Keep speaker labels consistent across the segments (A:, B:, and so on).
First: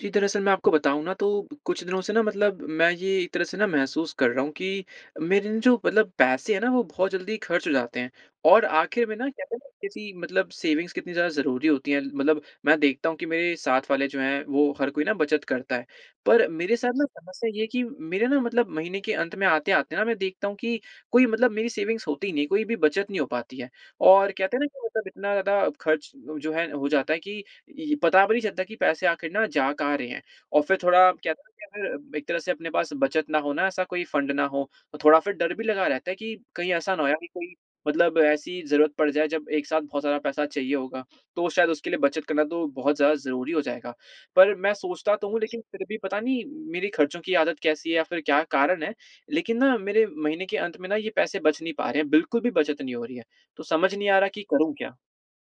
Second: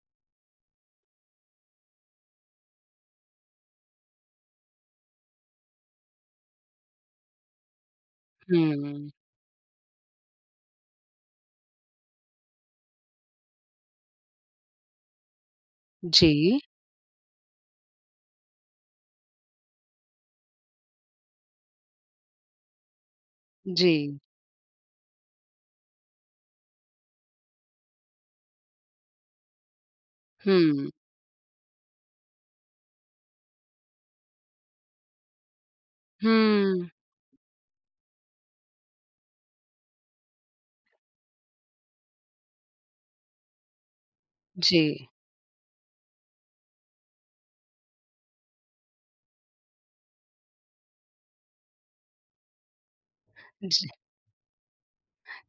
A: जी, दरअसल, मैं आपको बताऊँ ना, तो कुछ दिनों से ना, मतलब मैं ये एक तरह से ना महसूस कर रहा हूँ कि मेरे ना, जो मतलब पैसे हैं ना, वो बहुत जल्दी खर्च हो जाते हैं और आखिर
B: हुँ।
A: में ना, कहते हैं ना, किसी मतलब सेविंग्स कितनी ज़्यादा ज़रूरी होती हैं। मतलब मैं देखता हूँ कि मेरे साथ वाले जो हैं, वो हर कोई ना बचत करता है। पर
B: जी।
A: मेरे साथ ना, समस्या ये है कि मेरे ना, मतलब महीने के अंत में आते-आते ना, मैं देखता हूँ कि कोई मतलब मेरी सेविंग्स होती नहीं है, कोई भी बचत नहीं हो पाती है
B: जी।
A: और कहते हैं ना कि मतलब इतना ज़्यादा खर्च जो है, हो जाता है कि इ पता भी नहीं चलता कि पैसे आखिर ना, जा कहाँ रहे हैं? और फिर
B: हुँ।
A: थोड़ा कहते हैं ना, कि फिर एक तरह से अपने पास बचत ना हो ना, ऐसा कोई फंड ना हो, तो थोड़ा फिर डर भी लगा रहता है कि कहीं
B: हुँ।
A: ऐसा ना हो यार, कि कोई मतलब ऐसी ज़रूरत पड़ जाए, जब एक साथ बहुत ज़्यादा पैसा चाहिए होगा। तो शायद उसके लिए बचत करना तो बहुत ज़्यादा ज़रूरी हो जाएगा। पर मैं
B: जी।
A: सोचता तो हूँ, लेकिन फिर भी पता नहीं, मेरी खर्चों की आदत कैसी है या फिर क्या कारण है, लेकिन ना, मेरे महीने के अंत में ना, ये पैसे बच नहीं पा रहे हैं, बिल्कुल भी बचत नहीं हो रही है। तो
B: जी।
A: समझ नहीं आ रहा कि करूँ क्या?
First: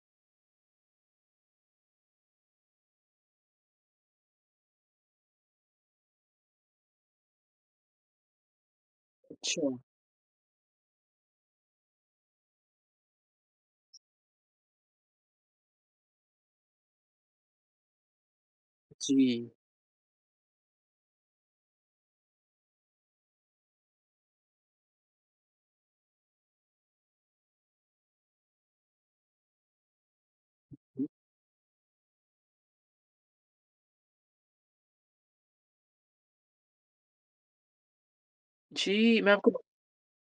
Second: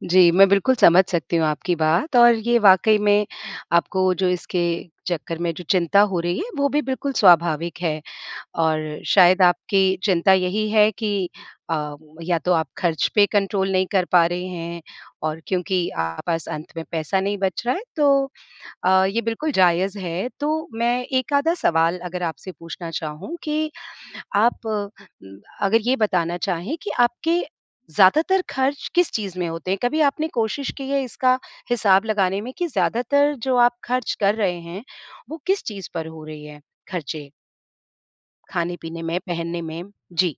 B: जी, मैं बिल्कुल समझ सकती हूँ आपकी बात और ये वाकई में, आपको जो इसके चक्कर में जो चिंता हो रही है, वो भी बिल्कुल स्वाभाविक है और शायद
A: अच्छा।
B: आपकी चिंता यही है कि अ, या तो आप खर्च पे कंट्रोल नहीं कर पा रहे हैं और क्योंकि आपके पास अंत में पैसा नहीं बच रहा है, तो अ, ये बिल्कुल
A: जी।
B: जायज़ है। तो मैं 1 आधा सवाल अगर आपसे पूछना चाहूँ कि आप उम, अगर ये बताना चाहें कि आपके ज़्यादातर खर्च किस चीज़ में होते हैं? कभी आपने कोशिश की है, इसका हिसाब लगाने में कि ज़्यादातर जो आप खर्च कर रहे हैं, वो किस चीज़ पर हो रही है, खर्चे? खाने-पीने में,
A: जी, मैं आपको
B: पहनने में, जी।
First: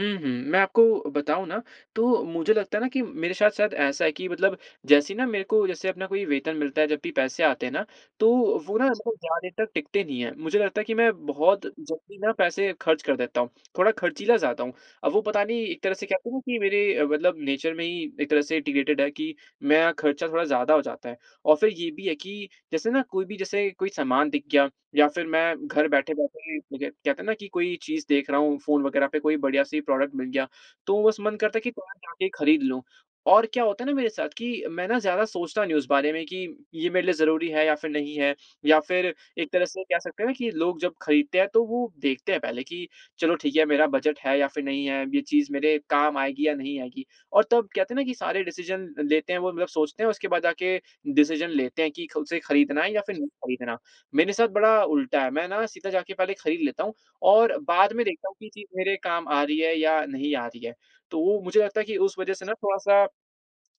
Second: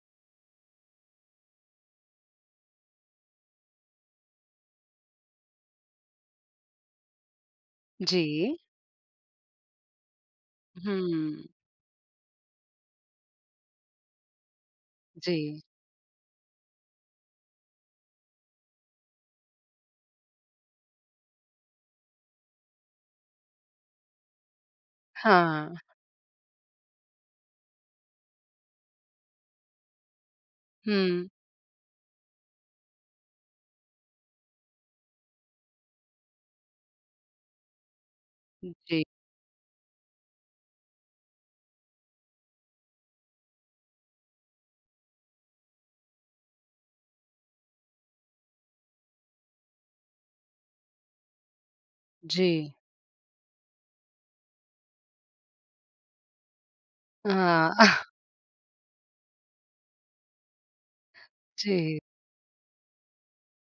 A: हुँ, हुँ। मैं आपको बताऊँ ना, तो मुझे लगता है ना कि मेरे साथ-साथ ऐसा है कि मतलब जैसे ही ना मेरे को, जैसे अपना कोई वेतन मिलता है, जब भी पैसे आते हैं ना, तो
B: जी।
A: वो ना, ऐसा कोई ज़्यादा देर तक टिकते नहीं हैं। मुझे लगता है कि मैं
B: हुँ।
A: बहुत जल्दी ना पैसे खर्च कर देता हूँ, थोड़ा खर्चीला ज़्यादा हूँ। अब वो पता
B: जी।
A: नहीं, एक तरह से कहते हैं ना कि मेरे मतलब नेचर में ही एक तरह से इन्टिग्रेटिड है कि मेरा खर्चा थोड़ा ज़्यादा हो जाता है और फिर ये भी है कि जैसे ना, कोई भी जैसे कोई सामान दिख गया या फिर मैं
B: हाँ।
A: घर बैठे-बैठे बजट कहते हैं ना कि कोई चीज़ देख रहा हूँ, फ़ोन वगैरह पे कोई बढ़िया-सी प्रॉडक्ट मिल गया, तो बस
B: हुँ।
A: मन करता है कि पास जाके खरीद लूँ। और क्या होता है ना मेरे साथ कि मैं ना ज़्यादा सोचता नहीं उस बारे में कि ये मेरे लिए ज़रूरी है या फिर नहीं है या
B: जी।
A: फिर एक तरह से कह सकते हैं ना कि लोग जब खरीदते हैं, तो वो देखते हैं पहले कि, "चलो, ठीक है, मेरा बजट है या फिर नहीं है? अब ये चीज़ मेरे काम आएगी या नहीं आएगी?" और तब कहते हैं ना कि सारे डिसीज़न लेते हैं, वो मतलब सोचते हैं, उसके बाद जाके डिसीज़न लेते हैं कि खुद से
B: जी।
A: खरीदना है या फिर नहीं खरीदना? मेरे साथ बड़ा उल्टा है, मैं ना सीधा जा के पहले खरीद लेता हूँ और
B: हाँ।
A: बाद में देखता हूँ कि ये चीज़ मेरे काम आ रही है या नहीं आ रही है? तो वो मुझे लगता है कि
B: जी।
A: उस वजह से ना, थोड़ा-सा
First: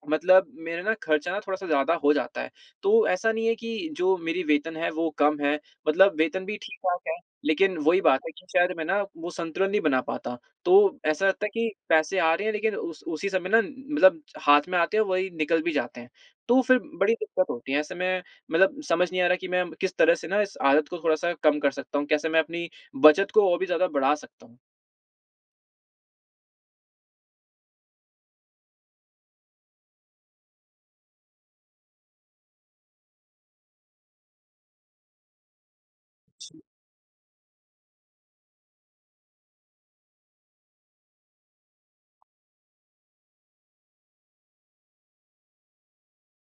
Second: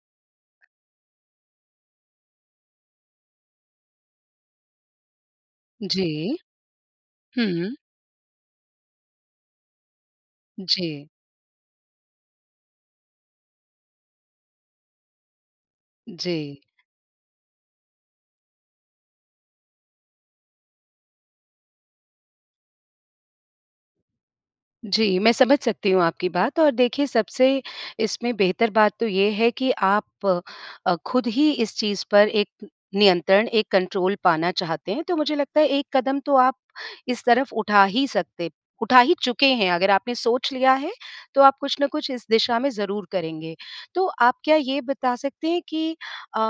A: मतलब मेरा ना खर्चा ना, थोड़ा-सा ज़्यादा हो जाता है। तो ऐसा नहीं है कि जो मेरी वेतन है, वो कम है, मतलब
B: जी।
A: वेतन भी ठीक-ठाक है,
B: हुँ।
A: लेकिन वही बात है कि शायद मैं ना, वो संतुलन नहीं बना पाता, तो
B: जी।
A: ऐसा लगता है कि पैसे आ रहे हैं, लेकिन उस उसी समय ना, मतलब हाथ में आते हैं और वही निकल भी जाते हैं,
B: जी।
A: तो फिर बड़ी दिक्कत होती है। ऐसे में मतलब समझ नहीं आ रहा कि मैं किस तरह से ना, इस आदत को थोड़ा-सा कम कर सकता हूँ? कैसे मैं अपनी बचत को और भी ज़्यादा बढ़ा सकता हूँ?
B: जी, मैं समझ सकती हूँ आपकी बात और देखिए, सबसे इसमें बेहतर बात तो ये है कि आप अ, खुद ही इस चीज़ पर एक नियंत्रण, एक कंट्रोल पाना चाहते हैं, तो मुझे लगता है, एक कदम तो आप
A: जी।
B: इस तरफ उठा ही सकते उठा ही चुके हैं। अगर आपने सोच लिया है, तो आप कुछ ना कुछ इस दिशा में ज़रूर करेंगे। तो आप क्या ये बता सकते हैं कि अ,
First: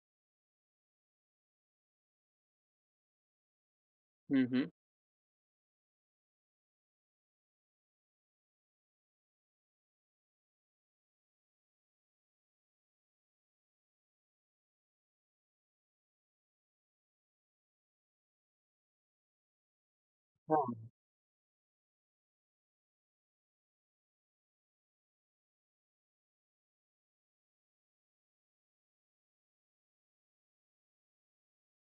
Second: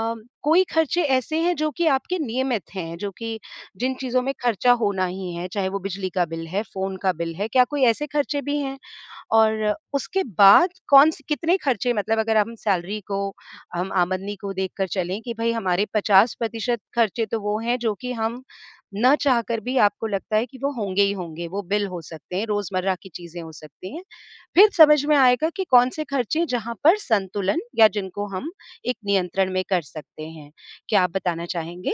B: कोई खर्चे ऐसे हैं, जो कि आपके नियमित हैं, जो कि जिन चीज़ों में
A: हुँ, हुँ।
B: खर्चा होना ही है, चाहे वो बिजली का बिल है, फ़ोन का बिल है? क्या कोई ऐसे खर्चे भी हैं? और उसके बाद कौन स कितने खर्चे मतलब अगर हम सैलरी को, हम आमदनी को देखकर चलें कि भई, हमारे 50% खर्चे तो वो हैं, जो कि हम ना चाहकर भी आपको लगता है कि वो
A: हाँ।
B: होंगे ही होंगे। वो बिल हो सकते हैं, रोज़मर्रा की चीज़ें हो सकती हैं। फिर समझ में आएगा कि कौन से खर्चे हैं, जहाँ पर संतुलन या जिनको हम एक नियंत्रण में कर सकते हैं। क्या आप बताना चाहेंगे?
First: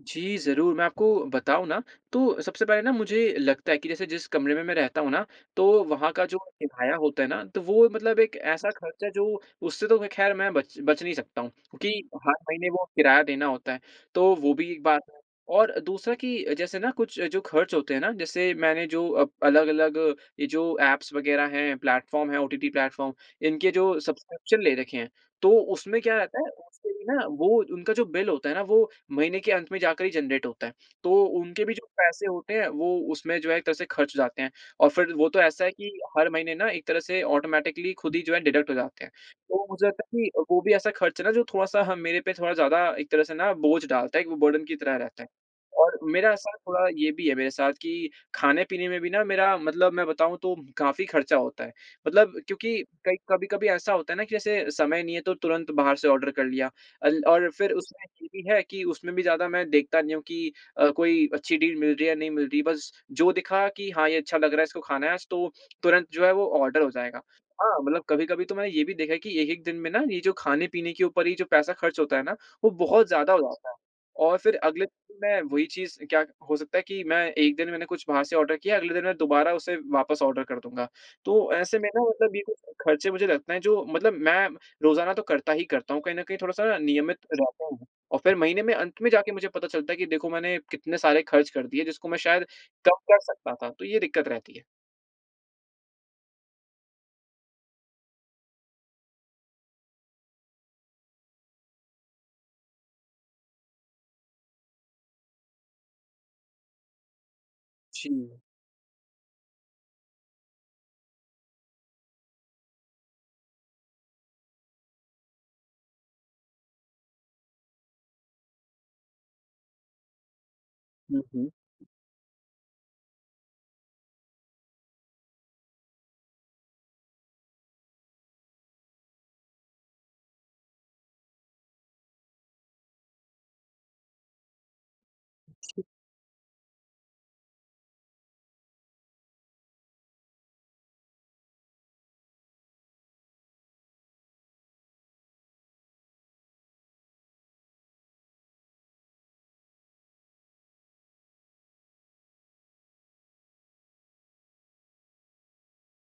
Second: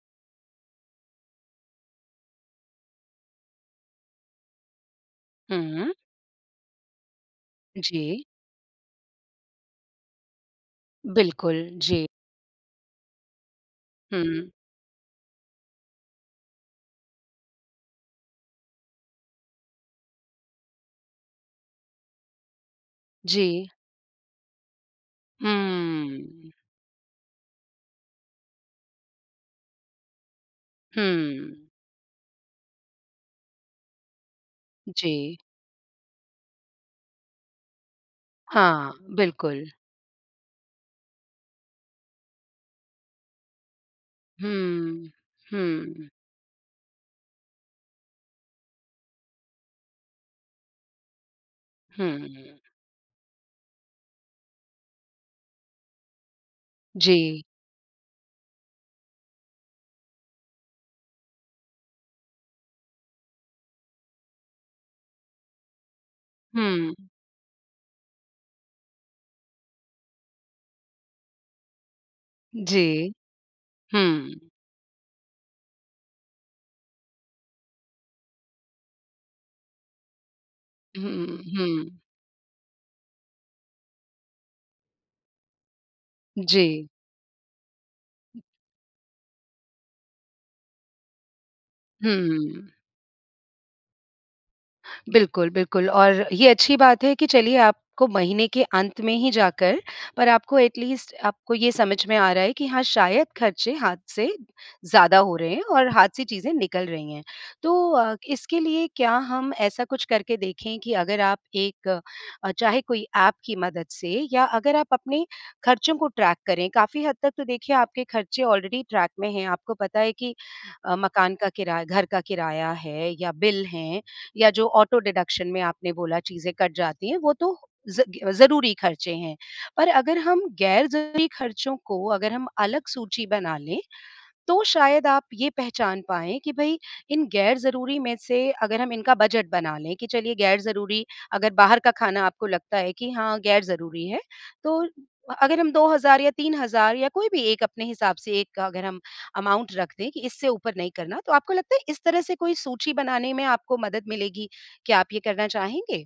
A: जी, ज़रूर, मैं आपको बताऊँ ना, तो सबसे पहले ना, मुझे लगता है कि जैसे, जिस कमरे में मैं रहता हूँ ना, तो
B: हुँ।
A: वहाँ का जो किराया होता है ना, तो वो मतलब
B: जी।
A: एक ऐसा खर्च है, जो उससे तो मैं, ख़ैर, मैं बच बच नहीं सकता हूँ,
B: बिल्कुल,
A: क्योंकि
B: जी।
A: हर महीने वो किराया देना होता है। तो
B: हुँ।
A: वो भी एक बात है और दूसरा कि जैसे ना, कुछ जो खर्च होते हैं ना, जैसे मैंने जो अब अलग-अलग ये जो ऐप्स वगैरह हैं, प्लेटफ़ॉर्म हैं, ओटीटी प्लेटफ़ॉर्म,
B: जी।
A: इनके जो सब्सक्रिप्शन ले रखे हैं, तो उसमें क्या रहता
B: हुँ।
A: है, उसपे भी ना, वो उनका जो बिल होता है ना, वो महीने के अंत में जाकर ही जेनरेट होता है। तो उनके
B: हुँ।
A: भी जो पैसे होते हैं, वो उसमें जो एक तरह से खर्च जाते हैं और फिर वो
B: जी।
A: तो ऐसा है कि हर महीने ना, एक तरह से ऑटोमैटिकली खुद ही जो है, डिडक्ट हो
B: हाँ,
A: जाते हैं।
B: बिल्कुल।
A: तो मुझे लगता है कि वो भी ऐसा खर्च है ना, जो थोड़ा-सा मेरे पे थोड़ा ज़्यादा एक तरह से ना बोझ डालता है, एक वो बर्डन की तरह
B: हुँ।
A: रहता है, और
B: हुँ।
A: मेरा ऐसा थोड़ा ये भी है मेरे साथ कि खाने-पीने में भी ना, मेरा मतलब मैं बताऊँ, तो काफ़ी खर्चा होता है। मतलब
B: हुँ।
A: क्योंकि कई कभी-कभी ऐसा होता है ना कि जैसे समय नहीं है, तो तुरंत बाहर से ऑर्डर कर लिया अल
B: जी।
A: और फिर उसमें ये भी है कि उसमें भी ज़्यादा मैं देखता नहीं हूँ कि अ, कोई अच्छी डील मिल रही है या नहीं मिल रही बस जो दिखा कि, "हाँ, ये अच्छा लग रहा है, इसको खाना है आज।" तो तुरंत जो है, वो ऑर्डर हो
B: हुँ।
A: जाएगा। हाँ, मतलब कभी-कभी तो मैंने ये भी देखा कि एक-एक दिन में ना, ये जो खाने-पीने के ऊपर ये जो पैसा खर्च होता है ना, वो बहुत
B: जी।
A: ज़्यादा हो जाता है और
B: हुँ।
A: फिर अगले दिन मैं वही चीज़ क्या क हो सकता है कि मैं एक दिन मैंने कुछ बाहर से ऑर्डर किया, अगले दिन मैं दोबारा उसे वापस ऑर्डर कर दूँगा।
B: हुँ,
A: तो ऐसे में
B: हुँ।
A: ना, मतलब ये कुछ ख़र्चे, मुझे लगता है, जो मतलब मैं रोज़ाना तो करता ही करता हूँ, कहीं न कहीं थोड़ा-सा ना
B: जी।
A: नियमित रहता हूँ और फिर महीने में अंत में जाके मुझे पता चलता है कि देखो, मैंने कितने सारे खर्च कर दिए, जिसको मैं शायद
B: हुँ।
A: कम कर सकता था। तो ये दिक्कत रहती है।
B: बिल्कुल, बिल्कुल, और ये अच्छी बात है कि चलिए, आपको महीने के अंत में ही जाकर, पर आपको एटलीस्ट आपको ये समझ में आ रहा है कि, "हाँ, शायद खर्चे हाथ से ज़्यादा हो रहे हैं और हाथ से चीज़ें निकल रही हैं।" तो अ,
A: जी।
B: इसके लिए क्या हम ऐसा कुछ करके देखें कि अगर आप एक अ, चाहे कोई ऐप की मदद से या अगर आप अपने खर्चों को ट्रैक करें, काफ़ी हद तक तो देखिए, आपके खर्चे ऑलरेडी ट्रैक में हैं। आपको पता है कि अ,
A: हुँ,
B: मकान का
A: हुँ।
B: किरा घर का किराया है या बिल हैं या जो ऑटो-डिडक्शन में आपने बोला, चीज़ें कट जाती हैं, वो तो ज़ इ ज़रूरी खर्चे हैं। पर अगर हम ग़ैर-ज़रूरी खर्चों को अगर हम अलग सूची बना लें, तो शायद आप ये पहचान पाएँ कि भई, इन ग़ैर-ज़रूरी में से अगर हम इनका बजट बना लें कि चलिए, ग़ैर-ज़रूरी अगर बाहर का खाना आपको लगता है कि हाँ, ग़ैर-ज़रूरी है, तो अ अगर हम 2000 या 3000 या कोई भी एक अपने हिसाब से एक अगर हम अमाउंट रख दें कि इससे ऊपर नहीं करना, तो आपको लगता है, इस तरह से कोई सूची बनाने में आपको मदद मिलेगी? कया आप ये करना चाहेंगे?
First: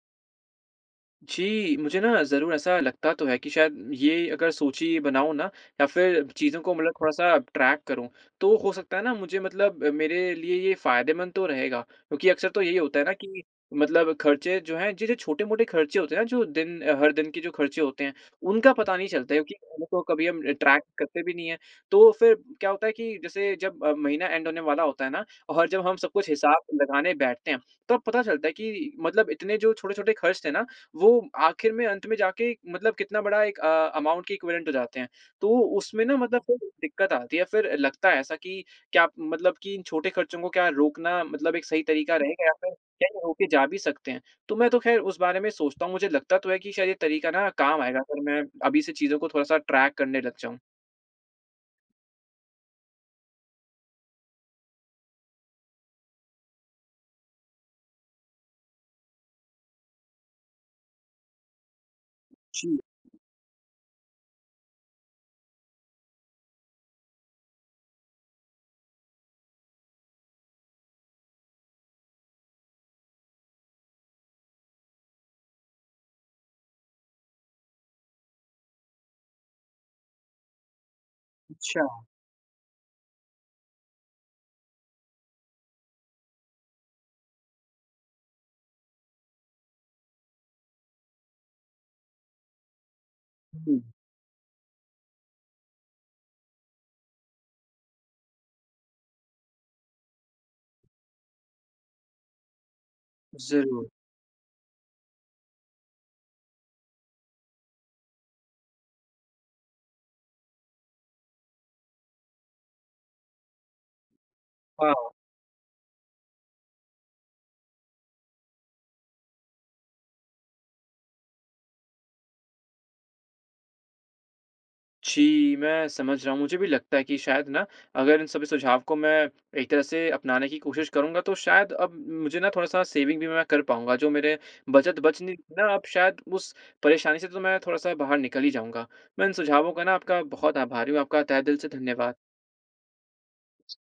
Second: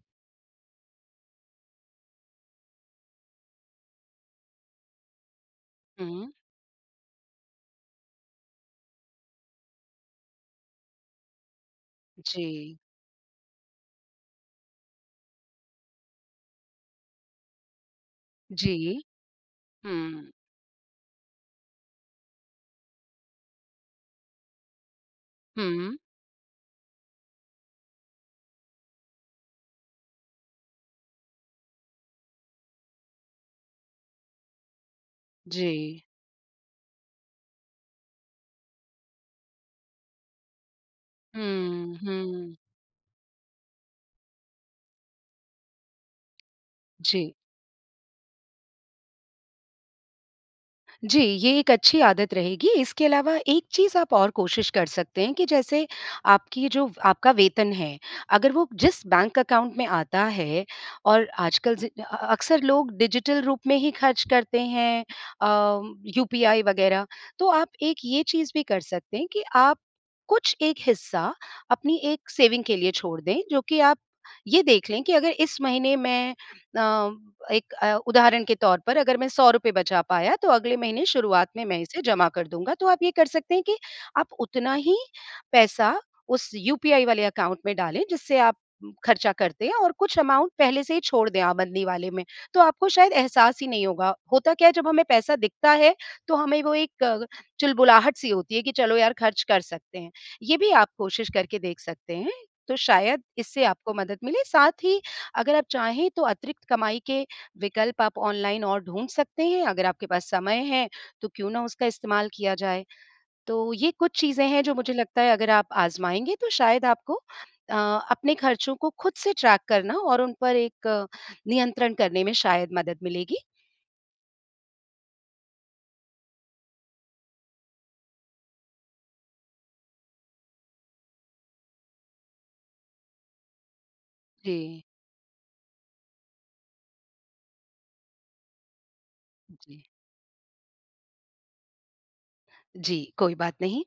A: जी, मुझे ना ज़रूर ऐसा लगता तो है कि शायद, ये अगर सोचिए, ये बनाऊँ ना, या फिर
B: हुँ।
A: चीज़ों को मतलब थोड़ा-सा ट्रैक करूँ, तो हो सकता है ना, मुझे मतलब मेरे लिए ये फ़ायदेमंद तो रहेगा, क्योंकि अक्सर तो यही
B: जी।
A: होता है ना कि मतलब खर्चे जो हैं, जैसे छोटे-मोटे खर्चे होते हैं ना, जो दिन अ, हर दिन के जो खर्चे होते हैं, उनका पता
B: जी।
A: नहीं चलता है, क्योंकि उनको कभी
B: हुँ।
A: हम अ, ट्रैक करते भी नहीं हैं। तो फिर क्या होता है कि जैसे, जब महीना एंड होने वाला होता है ना, और जब हम
B: हुँ।
A: सब कुछ हिसाब लगाने बैठते हैं, तब पता चलता है कि मतलब इतने जो छोटे-छोटे खर्च थे ना, वो आखिर में अंत में जाके मतलब कितना बड़ा एक अ, अमाउंट की इक्विवेलेंट हो जाते हैं। तो
B: जी।
A: उसमें ना, मतलब थोड़ी दिक्कत आती है, फिर लगता है ऐसा कि, "क्या मतलब कि इन छोटे खर्चों को क्या रोकना मतलब एक सही
B: हुँ,
A: तरीका रहेगा या
B: हुँ।
A: फिर, क्या ये रोके जा भी सकते हैं?" तो मैं तो ख़ैर उसे बारे में सोचता हूँ, मुझे लगता तो है कि शायद ये तरीका
B: जी।
A: ना काम आएगा, फिर मैं अभी से चीज़ों को थोड़ा-सा ट्रैक करने लग जाऊँ।
B: जी, ये एक अच्छी आदत रहेगी, इसके अलावा एक चीज़ आप और कोशिश कर सकते हैं कि जैसे आपकी ये जो आपका वेतन है, अगर वो जिस बैंक अकाउंट में आता है और आजकल ज़ि अ अ अ, अक्सर
A: जी।
B: लोग डिजिटल रूप में ही खर्च करते हैं अ, यूपीआई वगैरह, तो आप एक ये चीज़ भी कर सकते हैं कि आप कुछ एक हिस्सा, अपनी एक सेविंग के लिए छोड़ दें, जो कि आप ये देख लें कि, "अगर इस महीने मैं अ, एक अ, उदाहरण के तौर पर अगर मैं ₹100 बचा पाया, तो अगले महीने शुरुआत में मैं
A: अच्छा।
B: इसे जमा कर दूँगा।" तो आप ये कर सकते हैं कि आप उतना ही पैसा उस यूपीआई वाले अकाउंट में डालें, जिससे आप खर्चा करते हैं और कुछ अकाउंट पहले से ही छोड़ दें आप बंदी वाले में। तो आपको शायद एहसास ही नहीं
A: हुँ।
B: होगा। होता क्या है, जब हमें पैसा दिखता है, तो हमें वो एक कग चुलबुलाहट-सी होती है कि, "चलो यार, खर्च कर सकते हैं।" ये भी आप कोशिश करके देख सकते हैं। तो शायद इससे
A: ज़रूर।
B: आपको मदद मिले। साथ ही अगर आप चाहें, तो अतिरिक्त कमाई के विकल्प आप ऑनलाइन और ढूँढ सकते हैं। अगर आपके पास समय है, तो क्यों ना उसका इस्तेमाल किया जाए। तो ये कुछ चीज़ें हैं, जो मुझे
A: हाँ।
B: लगता है, अगर आप आज़माएँगे, तो शायद आपको अ, अपने खर्चों को खुद से ट्रैक करना और उन पर एक नियंत्रण करने में शायद मदद मिलेगी।
A: जी, मैं समझ रहा हूँ। मुझे भी लगता है कि शायद ना, अगर इन सभी सुझाव को मैं एक तरह से अपनाने की कोशिश करूँगा, तो शायद अब मुझे ना, थोड़ा-सा सेविंग भी मैं कर पाऊँगा, जो मेरे
B: जी।
A: बचत बच नहीं रही थी ना, अब शायद उस परेशानी से तो मैं थोड़ा-सा बाहर निकल ही जाऊँगा। मैं इन सुझावों
B: जी।
A: का ना आपका बहुत आभारी हूँ, आपका तहे दिल से धन्यवाद।
B: जी, कोई बात नहीं।